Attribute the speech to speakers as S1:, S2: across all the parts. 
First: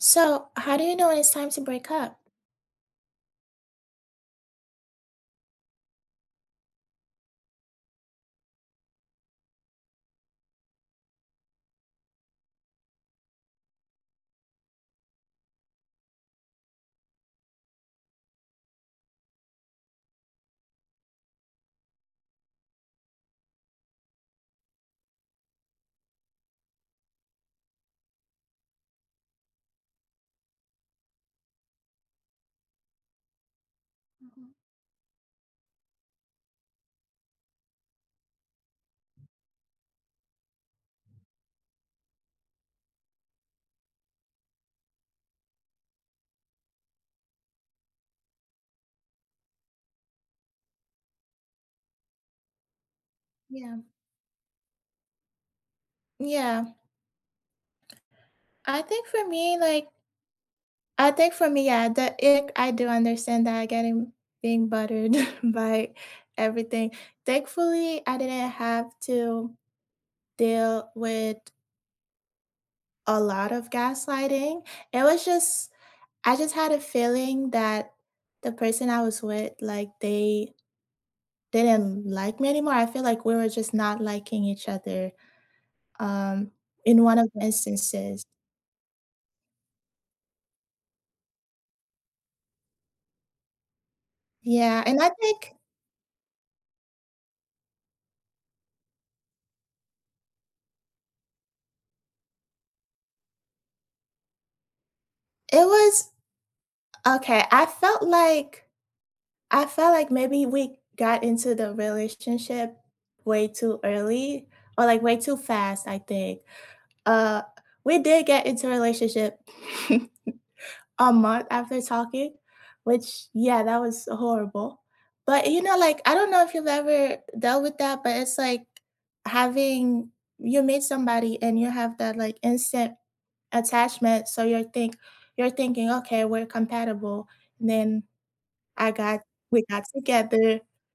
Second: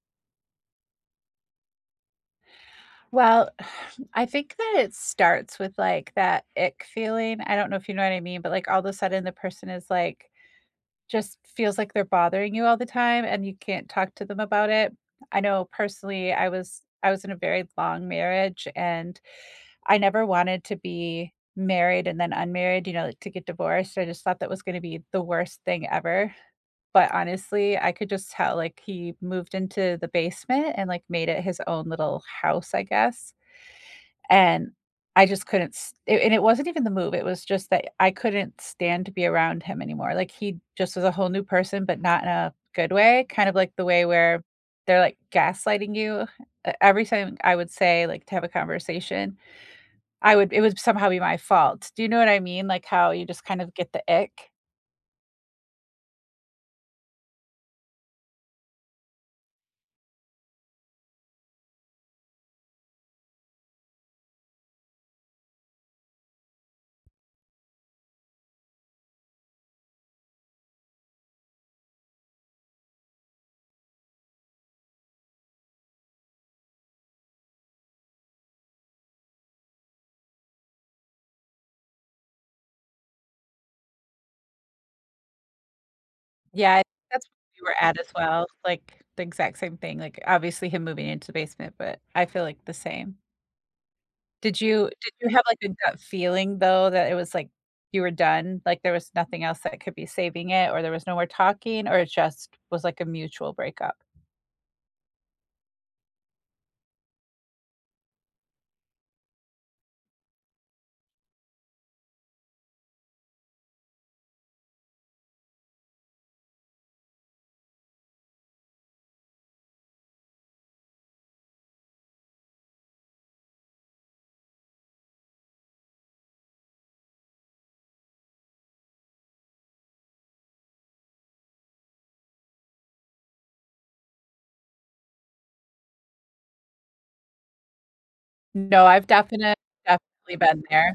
S1: So, how do you know when it's time to break up?
S2: Well, I think that it starts with, like, that ick feeling. I don't know if you know what I mean, but, like, all of a sudden the person is, like, just feels like they're bothering you all the time and you can't talk to them about it. I know personally, I was in a very long marriage, and I never wanted to be married and then unmarried, you know, like, to get divorced. I just thought that was gonna be the worst thing ever, but honestly, I could just tell, like, he moved into the basement and, like, made it his own little house, I guess.
S1: Mhm.
S2: And I just couldn't s it, and it wasn't even the move, it was just that I couldn't stand to be around him anymore. Like, he just was a whole new person, but not in a good way, kind of like the way where they're, like, gaslighting you. E every time I would say, like, to have a conversation, I would, it would somehow be my fault. Do you know what I mean? Like, how you just kind of
S1: Yeah.
S2: get the ick?
S1: Yeah. I think for me, like, I think for me, yeah, the ick, I do understand that getting being buttered by everything. Thankfully, I didn't have to deal with a lot of gaslighting. It was just, I just had a feeling that the person I was with, like, they didn't like me anymore. I feel like we were just not liking each other um,
S2: Yeah,
S1: in one
S2: that's
S1: of the
S2: where we were at as
S1: instances.
S2: well, like, the exact same thing, like, obviously him moving into the basement, but I feel like the same. Did
S1: Yeah,
S2: you
S1: and I
S2: did you have,
S1: think
S2: like, a gut feeling, though, that it was, like, you were done? Like, there was nothing else that could be saving it, or there was no more talking, or it just was, like, a mutual breakup?
S1: it was okay, I felt like maybe we got into the relationship way too early or, like, way too fast, I think. Uh, we did get into a relationship a month after talking, which yeah, that was horrible. But, you know, like, I don't know if you've ever dealt with that, but it's like having you meet somebody and you have that, like, instant attachment, so you're thinking, "Okay, we're compatible." And then
S2: No,
S1: I
S2: I've
S1: got
S2: definitely
S1: we got
S2: definitely
S1: together.
S2: been there.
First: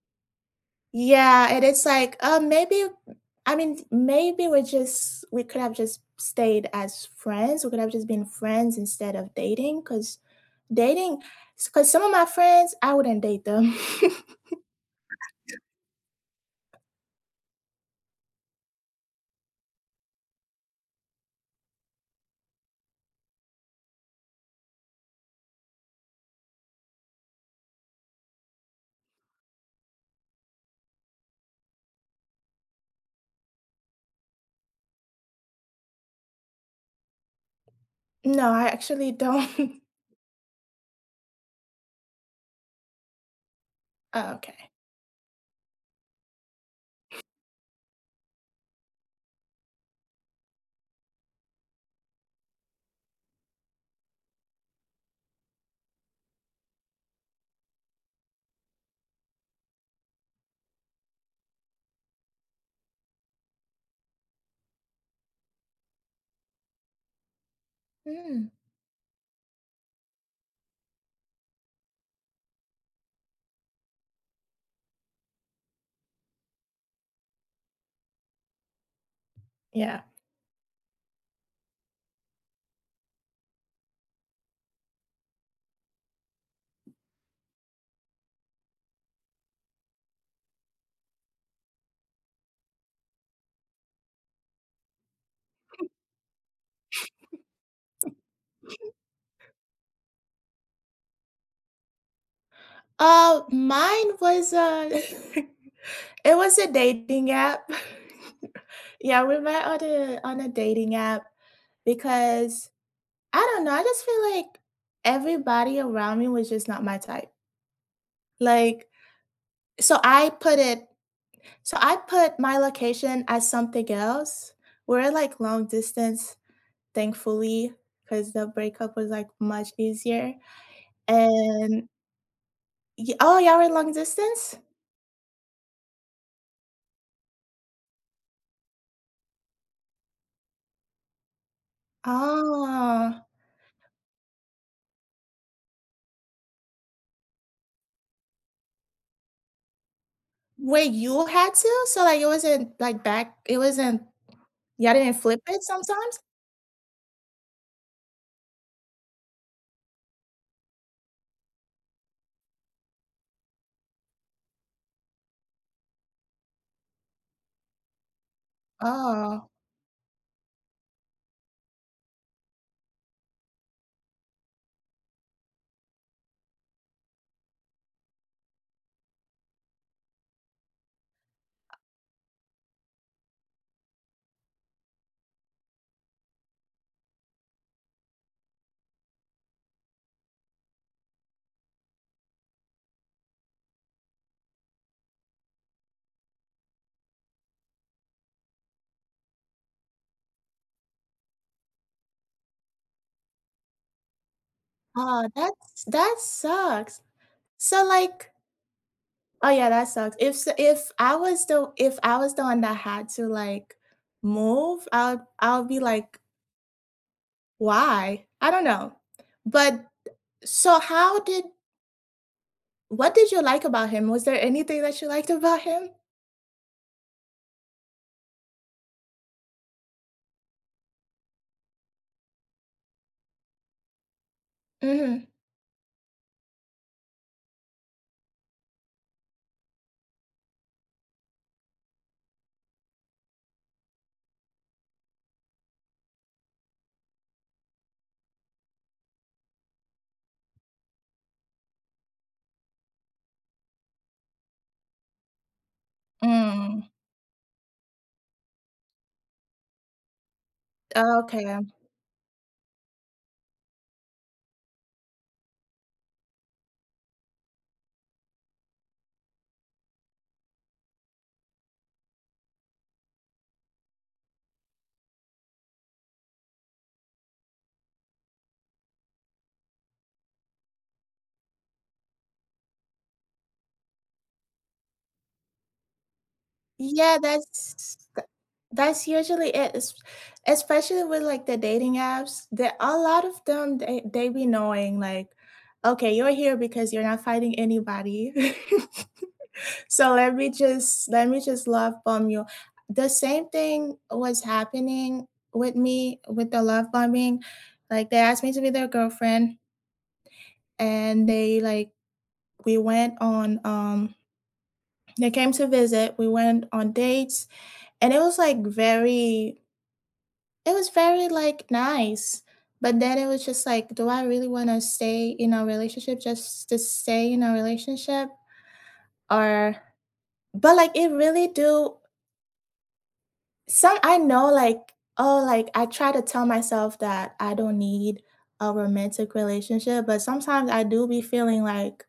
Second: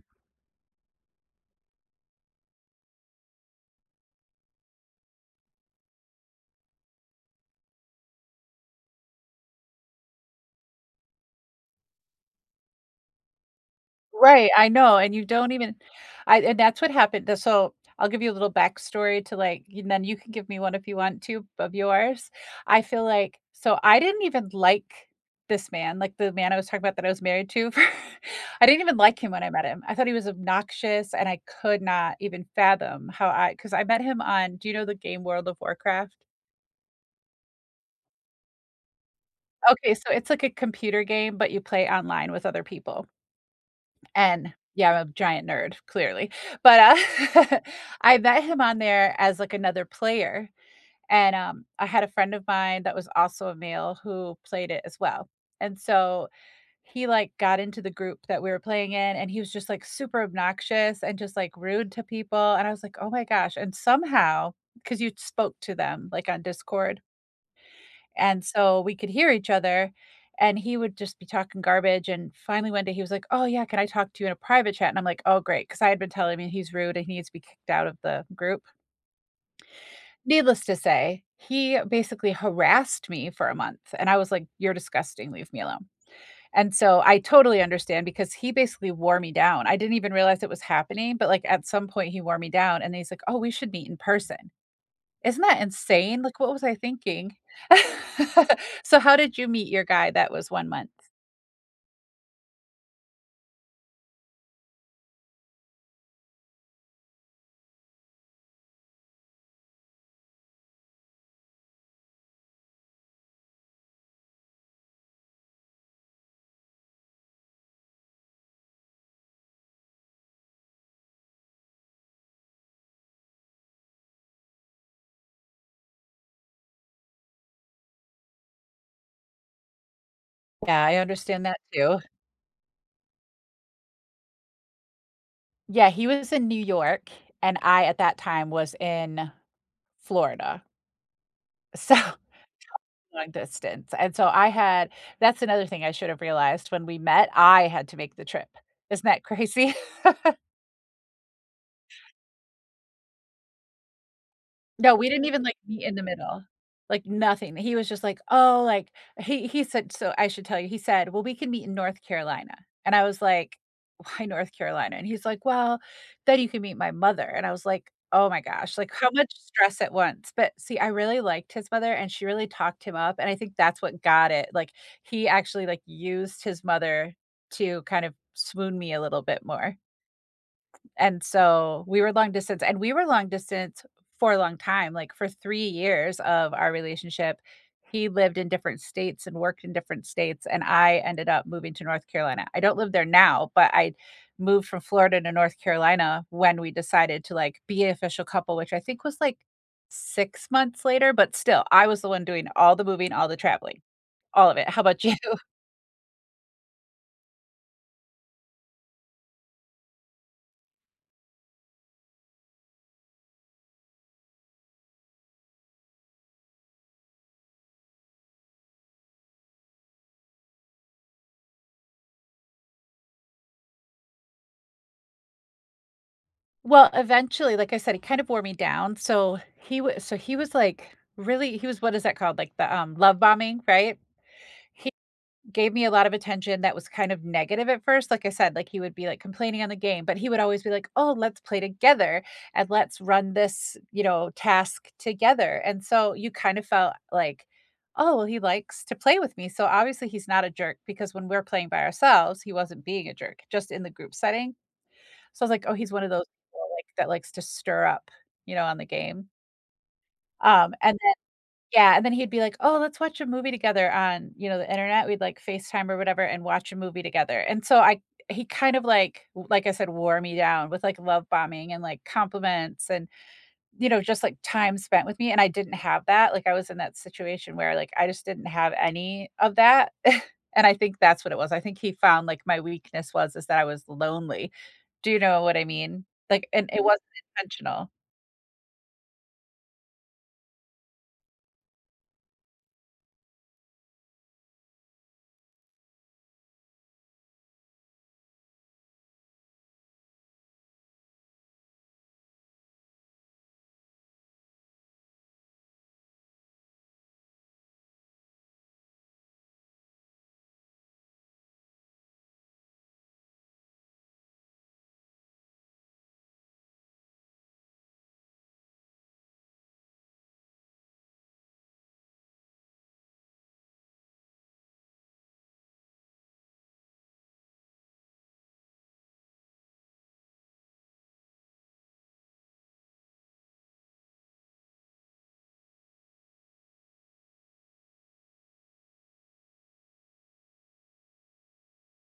S1: Yeah, and it's like, "Oh, maybe" I mean, maybe we could have just stayed as friends, we could have just been friends instead of dating. Because dating, because some of my friends, I wouldn't date them.
S2: Right, I know, and you don't even, I and that's what happened the so, I'll give you a little backstory to, like, and then you can give me one if you want to of yours. I feel like so I didn't even like this man, like, the man I was talking about that I was married to for I didn't even like him when I met him. I thought he was obnoxious, and I could not even fathom how I, because I met him on, do you know the game World of Warcraft?
S1: No, I actually don't.
S2: Okay, so it's like a computer game, but you play online with other people.
S1: Oh,
S2: And
S1: okay.
S2: yeah, I'm a giant nerd, clearly. But, uh, I met him on there as, like, another player, and, I had a friend of mine that was also a male who played it as well, and so he, like, got into the group that we were playing in, and he was just, like, super obnoxious and just, like, rude to people, and I was like, "Oh my gosh," and somehow, because you spoke to them, like, on Discord and
S1: Mm,
S2: so we could hear each other, and he would just be talking garbage, and finally one day he was like, "Oh, yeah, can I talk to you in a private chat?" And I'm like, "Oh, great," because I had been telling him he's rude and he needs to be kicked out of the group.
S1: yeah.
S2: Needless to say, he basically harassed me for a month, and I was like, "You're disgusting, leave me alone." And so I totally understand because he basically wore me down. I didn't even realize it was happening, but, like, at some point he wore me down, and he's like, "Oh, we should meet in person." Isn't that insane? Like, what was I thinking? So, how did you meet your guy that was 1 month?
S1: Mine was, it was a dating app. Yeah, we met on a dating app because I don't know, I just feel like everybody around me was just not my type. Like, so I put it so I put my location as something else. We're like long distance, thankfully, because the breakup was like much easier,
S2: Yeah, I understand that
S1: and
S2: too.
S1: Y oh, y'all were long distance?
S2: Yeah, he was in New York, and I, at that time, was in Florida, so
S1: Oh,
S2: long distance, and so I had, that's another thing I should have realized when we met, I had to make the trip. Isn't that crazy?
S1: wait, you had to? So, like, it wasn't Y'all
S2: No, we
S1: didn't
S2: didn't
S1: flip
S2: even, like,
S1: it
S2: meet in the
S1: sometimes?
S2: middle. Like, nothing. He was just like, "Oh," like, he said, so I should tell you, he said, "Well, we can meet in North Carolina." And I was like, "Why North Carolina?" And he's like, "Well, then you can meet my mother." And I was like, "Oh my gosh, like, how much
S1: Oh.
S2: stress at once?" But see, I really liked his mother, and she really talked him up, and I think that's what got it. Like, he actually, like, used his mother to kind of swoon me a little bit more. And so we were long distance, and we were long distance for a long time, like for 3 years of our relationship. He lived in different states and worked in different states, and I ended up moving to North Carolina. I don't live there now, but I moved from Florida to North Carolina when we decided to, like, be an official couple, which I think was, like, 6 months later, but still, I was the one doing all the moving, all the traveling, all of it. How about you?
S1: Oh, that's that sucks. So, like oh, yeah, that sucks. If I was the if I was the one that had to, like, move, I'll be like, "Why?" I don't know. But so how did what did you like about him? Was there anything that you liked about him?
S2: Well, eventually, like I said, he kind of wore me down. So he was like really, he was what is that called? Like the love bombing, right? He
S1: Mhm.
S2: gave me a lot of attention that was kind of negative at first. Like I said, like he would be like complaining on the game, but he would always be like, "Oh, let's play together and let's run this, you know, task together." And so you kind of felt like, "Oh, well, he likes to play with me." So obviously, he's not a jerk because when we're playing by ourselves, he wasn't being a jerk. Just in the group setting, so I was like, "Oh, he's one of those people, like,
S1: Mm.
S2: that likes to stir up, you know, on the game." And then
S1: Okay.
S2: yeah, and then he'd be like, "Oh, let's watch a movie together on, you know, the internet." We'd, like, FaceTime or whatever and watch a movie together, and so I, he kind of, like I said, wore me down with, like, love bombing and, like, compliments and, you know, just, like, time spent with me, and I didn't have that. Like, I was in that situation where, like, I just didn't have any of that, and I think that's what it was. I think he found, like, my weakness was is that I was lonely. Do you know what I mean? Like, and it wasn't
S1: Yeah,
S2: intentional.
S1: that's usually it, es especially with, like, the dating apps. That a lot of them, they be knowing, like, "Okay, you're here because you're not fighting anybody. So let me just love bomb you." The same thing was happening with me with the love bombing. Like, they asked me to be their girlfriend, and they, like, we went on, they came to visit, we went on dates, and it was, like, very it was very, like, nice, but then it was just like, do I really wanna stay in a relationship just to stay in a relationship? Or but, like, it really do some I know, like, oh, like, I try to tell myself that I don't need a romantic relationship, but sometimes I do be feeling like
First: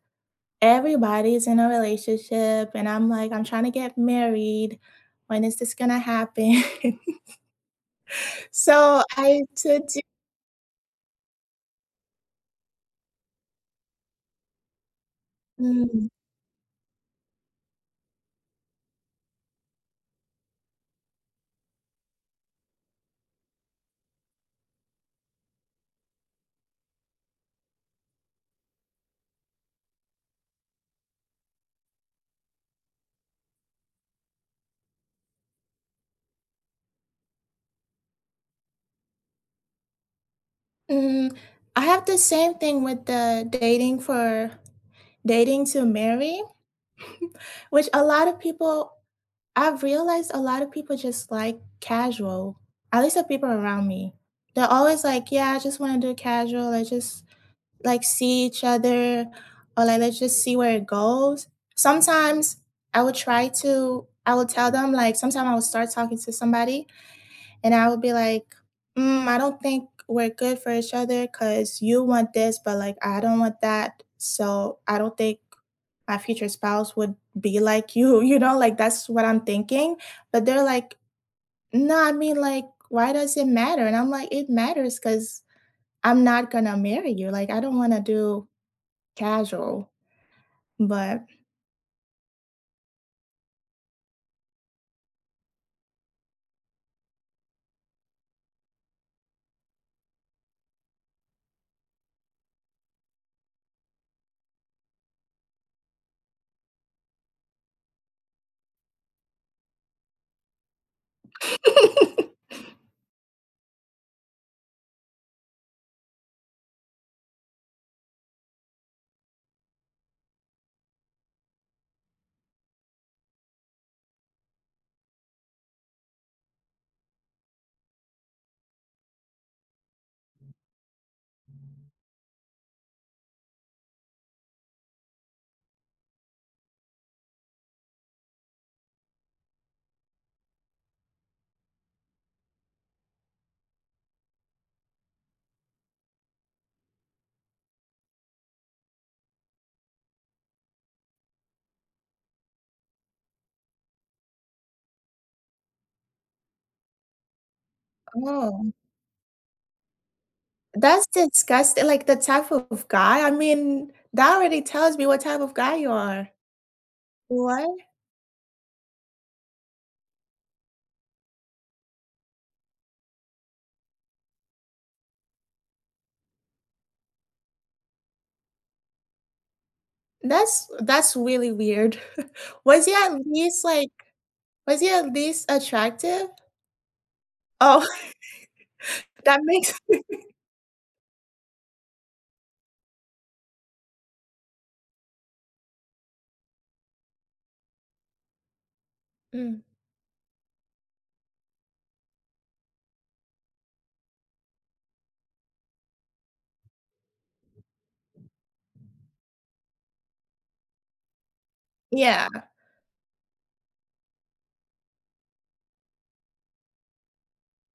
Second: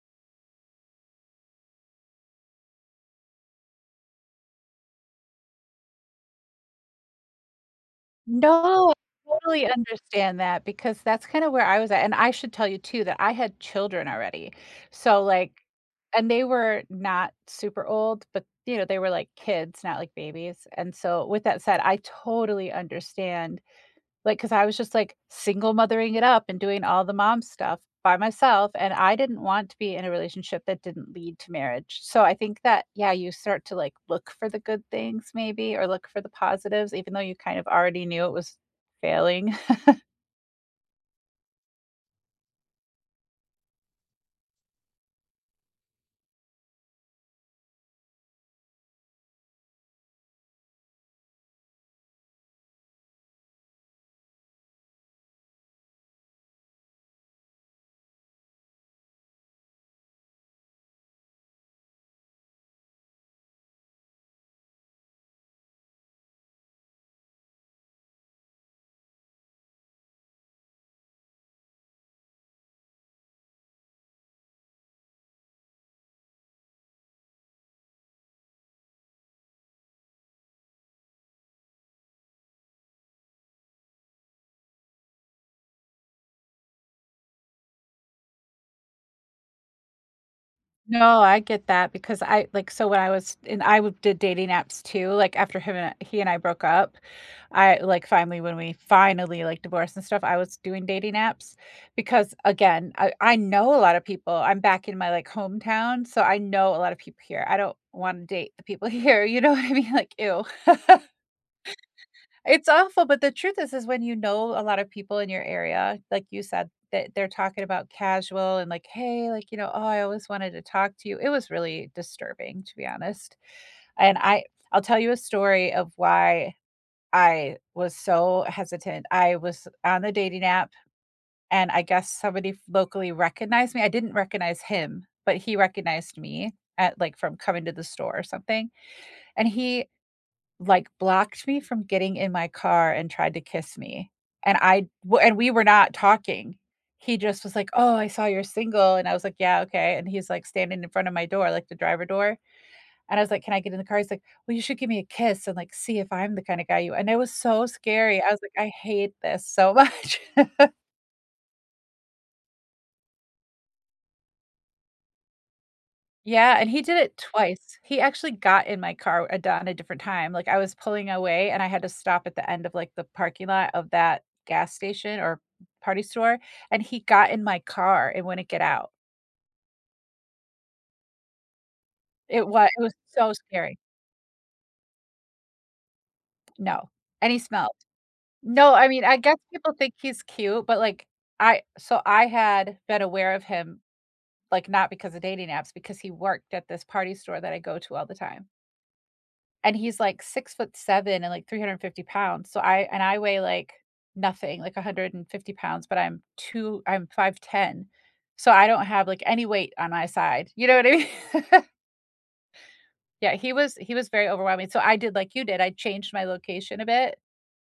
S1: everybody's in a relationship, and I'm like, "I'm trying to get married. When is this gonna happen?"
S2: No,
S1: So
S2: I
S1: I
S2: totally
S1: tend to
S2: understand that because that's kinda where I was at, and I should tell you too that I had children already. So, like,
S1: mm.
S2: and they were not super old, but, you know, they were like kids, not like babies, and so with that said, I totally understand. Like, cause I was just, like, single mothering it up and doing all the mom stuff by myself, and I didn't want to be in a relationship that didn't lead to marriage. So I think that, yeah, you start to, like, look for the good things maybe or look for the positives even though you kind of already knew it was failing.
S1: Mhm. I have the same thing with the dating for dating to marry, which a lot of people I've realized a lot of people just like casual, at least the people around me. They're always like, "Yeah, I just want to do casual. Let's just like see each other, or like let's just see where it goes." Sometimes I would tell them like, sometimes I would start talking to somebody, and I would be like, mm, I don't think we're good for each other because you want this, but like, I don't want that. So I don't think my future spouse would be like you, you know, like that's what I'm thinking. But they're like, no, I mean, like, why does it matter? And I'm like, it matters because I'm not going to marry you. Like, I don't want to do casual.
S2: No,
S1: But
S2: I get that because I, like, so when I was, and I w did dating apps too, like, after him, and he and I broke up, I, like, finally when we finally, like, divorced and stuff, I was doing dating apps because, again, I know a lot of people. I'm back in my, like, hometown, so I know a lot of people here. I don't wanna date the people here, you know what I mean? Like, ew. It's awful, but the truth is when you know a lot of people in your area, like you said, that they're talking about casual and like, "Hey, like, you know, oh, I always wanted to talk to you." It was really disturbing, to be honest, and I'll tell you a story of why I was so hesitant. I was on the dating app, and I guess somebody locally recognized me. I didn't recognize him, but he recognized me at, like, from coming to the store or something, and he, like, blocked me from getting in my car and tried to kiss me, and I w and we were not talking. He just was like, "Oh, I saw you're single," and I was like, "Yeah, okay," and he's, like, standing in front of my door, like, the driver door, and I was like, "Can I get in the car?" He's like, "Well, you should give me a kiss and, like, see if I'm the kinda guy you," and it was so scary. I was like, "I
S1: oh,
S2: hate this so much."
S1: that's disgusting. Like, the type of guy, I mean, that already tells me what type of guy you are.
S2: Yeah, and he did it
S1: What?
S2: twice. He actually got in my car a done a different time. Like, I was pulling away, and I had to stop at the end of, like, the parking lot of that gas station or party store, and he got in my car and wouldn't get out.
S1: That's really weird.
S2: It was it
S1: Was
S2: was
S1: he at
S2: so
S1: least,
S2: scary.
S1: like, was he at least attractive?
S2: No, and he smelled.
S1: Oh,
S2: No, I mean, I guess
S1: that
S2: people
S1: makes
S2: think he's cute, but, like, I so I had been aware of him, like, not because of dating apps, because he worked at this party store that I go to all the time.
S1: mm,
S2: And he's like 6'7" and like 350 pounds. So I and I weigh like nothing, like 150 pounds, but I'm 5'10. So I don't have like any weight on my side. You know what I mean?
S1: yeah.
S2: Yeah, he was very overwhelming. So I did like you did. I changed my location a bit.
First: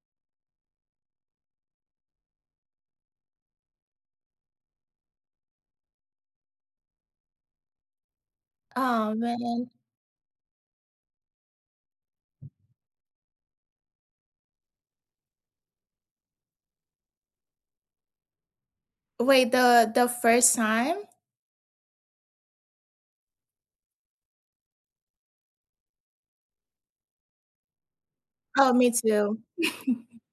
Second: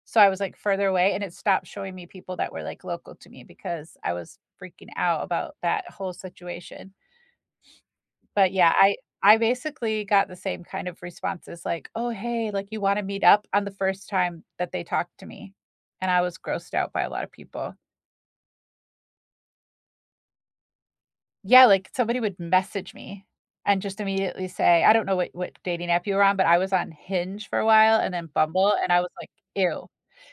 S2: So I was like further away and it stopped showing me people that were like local to me because I was freaking out about that whole situation. But yeah, I
S1: Oh,
S2: I
S1: man.
S2: basically got the same kind of responses like, "Oh, hey, like, you wanna meet up?" on the first time that they talked to me, and I was grossed out by a lot of people.
S1: Wait, the first time?
S2: Yeah, like, somebody would message me and just immediately say I don't know what dating app you were on, but I was on Hinge for a while and then Bumble,
S1: Oh,
S2: and
S1: me
S2: I was like,
S1: too.
S2: "Ew."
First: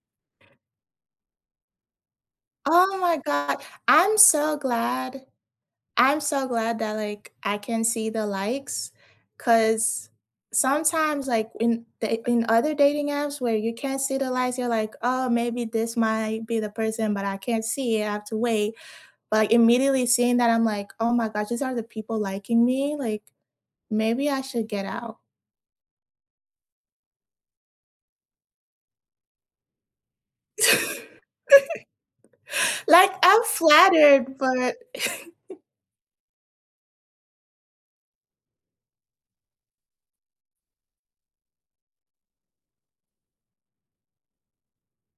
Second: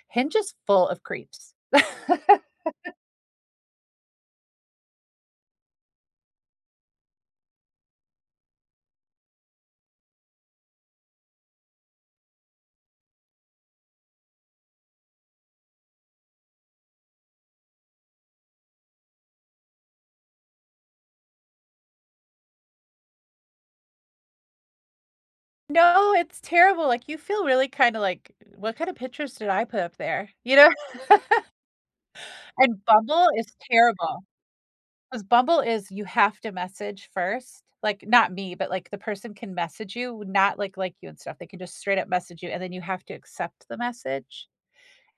S2: Hinge is full of creeps.
S1: Oh my god. I'm so glad I'm so glad that, like, I can see the likes, because sometimes, like, in the in other dating apps where you can't see the likes, you're like, "Oh, maybe this might be the person, but I can't see it, I have to wait." But, like, immediately seeing that, I'm like, "Oh my gosh, these are the people liking me, like, maybe I should get out."
S2: No, it's terrible, like, you feel really kinda like, "What kind of pictures did I put up there?" You know? And
S1: Like,
S2: Bumble
S1: I'm
S2: is terrible.
S1: flattered, but
S2: 'Cause Bumble is you have to message first, like, not me, but, like, the person can message you, not, like you and stuff, they can just straight up message you, and then you have to accept the message,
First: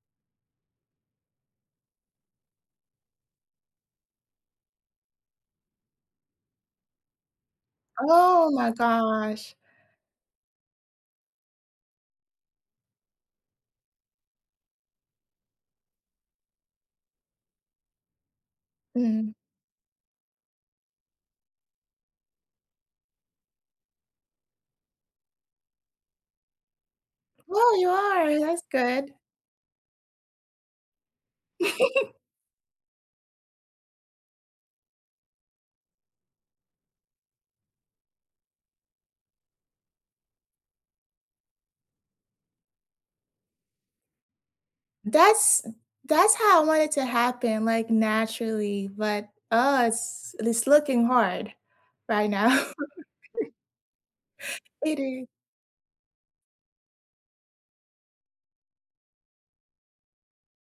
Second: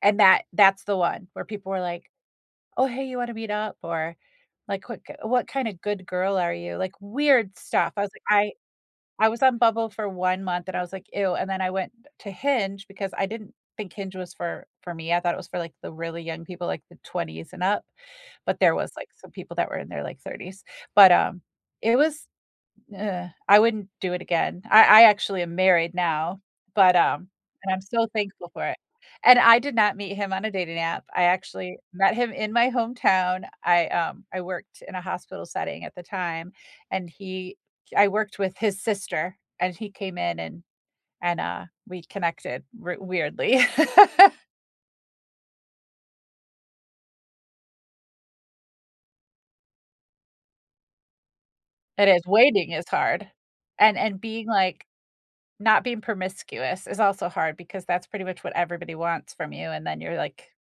S2: and that's the one where people were like, "Oh, hey, you wanna meet up?" or, like, "What kinda good girl are you?" Like, weird stuff. I was like
S1: Oh
S2: I
S1: my
S2: I was
S1: gosh.
S2: on Bumble for 1 month, and I was like, "Ew," and then I went to Hinge because I didn't think Hinge was for me, I thought it was for, like, the really young people, like, the 20s and up. But there was, like, some
S1: Mm.
S2: people that were in their, like, 30s. But, it was, ugh, I wouldn't do it again. I actually am married now, but, and
S1: Well,
S2: I'm
S1: you
S2: so
S1: are,
S2: thankful
S1: that's
S2: for it.
S1: good.
S2: And I did not meet him on a dating app. I actually met him in my hometown. I worked in a hospital setting at the time, and he I worked with his sister, and he came in and we connected re weirdly.
S1: That's that's how I want it to happen, like, naturally, but, oh, it's looking hard
S2: It is.
S1: right now.
S2: Waiting is hard. And being, like,
S1: It is.
S2: not being promiscuous is also hard because that's pretty much what everybody wants from you, and then you're, like,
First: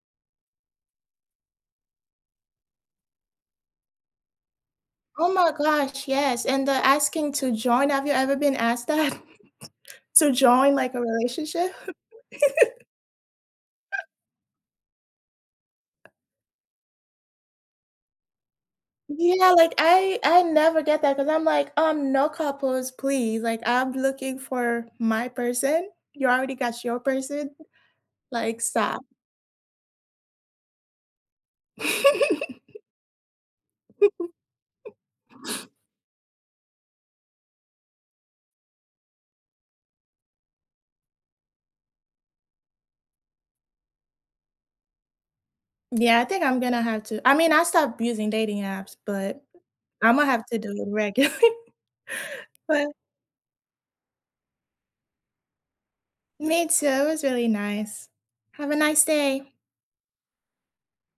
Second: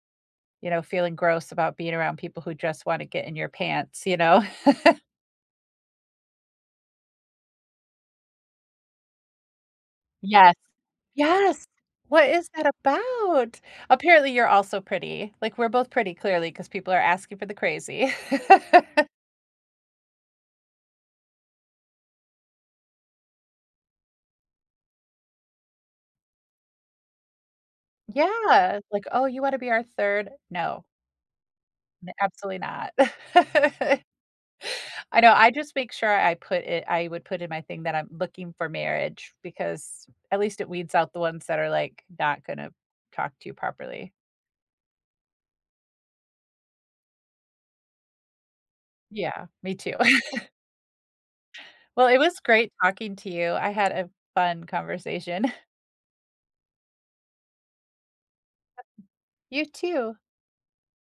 S2: you know, feeling gross about being around people who just wanna get in your pants, you know?
S1: Oh my gosh, yes, and the asking to join have you ever been asked that? To
S2: Yes.
S1: join, like, a
S2: Yes.
S1: relationship?
S2: What is that about? Apparently, you're also pretty. Like, we're both pretty clearly because people are asking for the crazy.
S1: Yeah, like, I never get that because 'cause I'm like, no couples, please, like, I'm looking for my person. You already got your person, like,
S2: Yeah,
S1: stop."
S2: like, "Oh, you wanna be our 3rd?" No, n absolutely not. I know, I just make sure I would put in my thing that I'm looking for marriage because at least it weeds out the ones that are, like, not gonna talk to you properly.
S1: Yeah, I think I'm gonna have to I mean, I stopped using dating apps, but
S2: Yeah, me too.
S1: Imma have to do it regularly.
S2: Well, it was great
S1: But
S2: talking to you. I had a fun conversation.
S1: me too, it was really nice. Have a nice day.
S2: You too.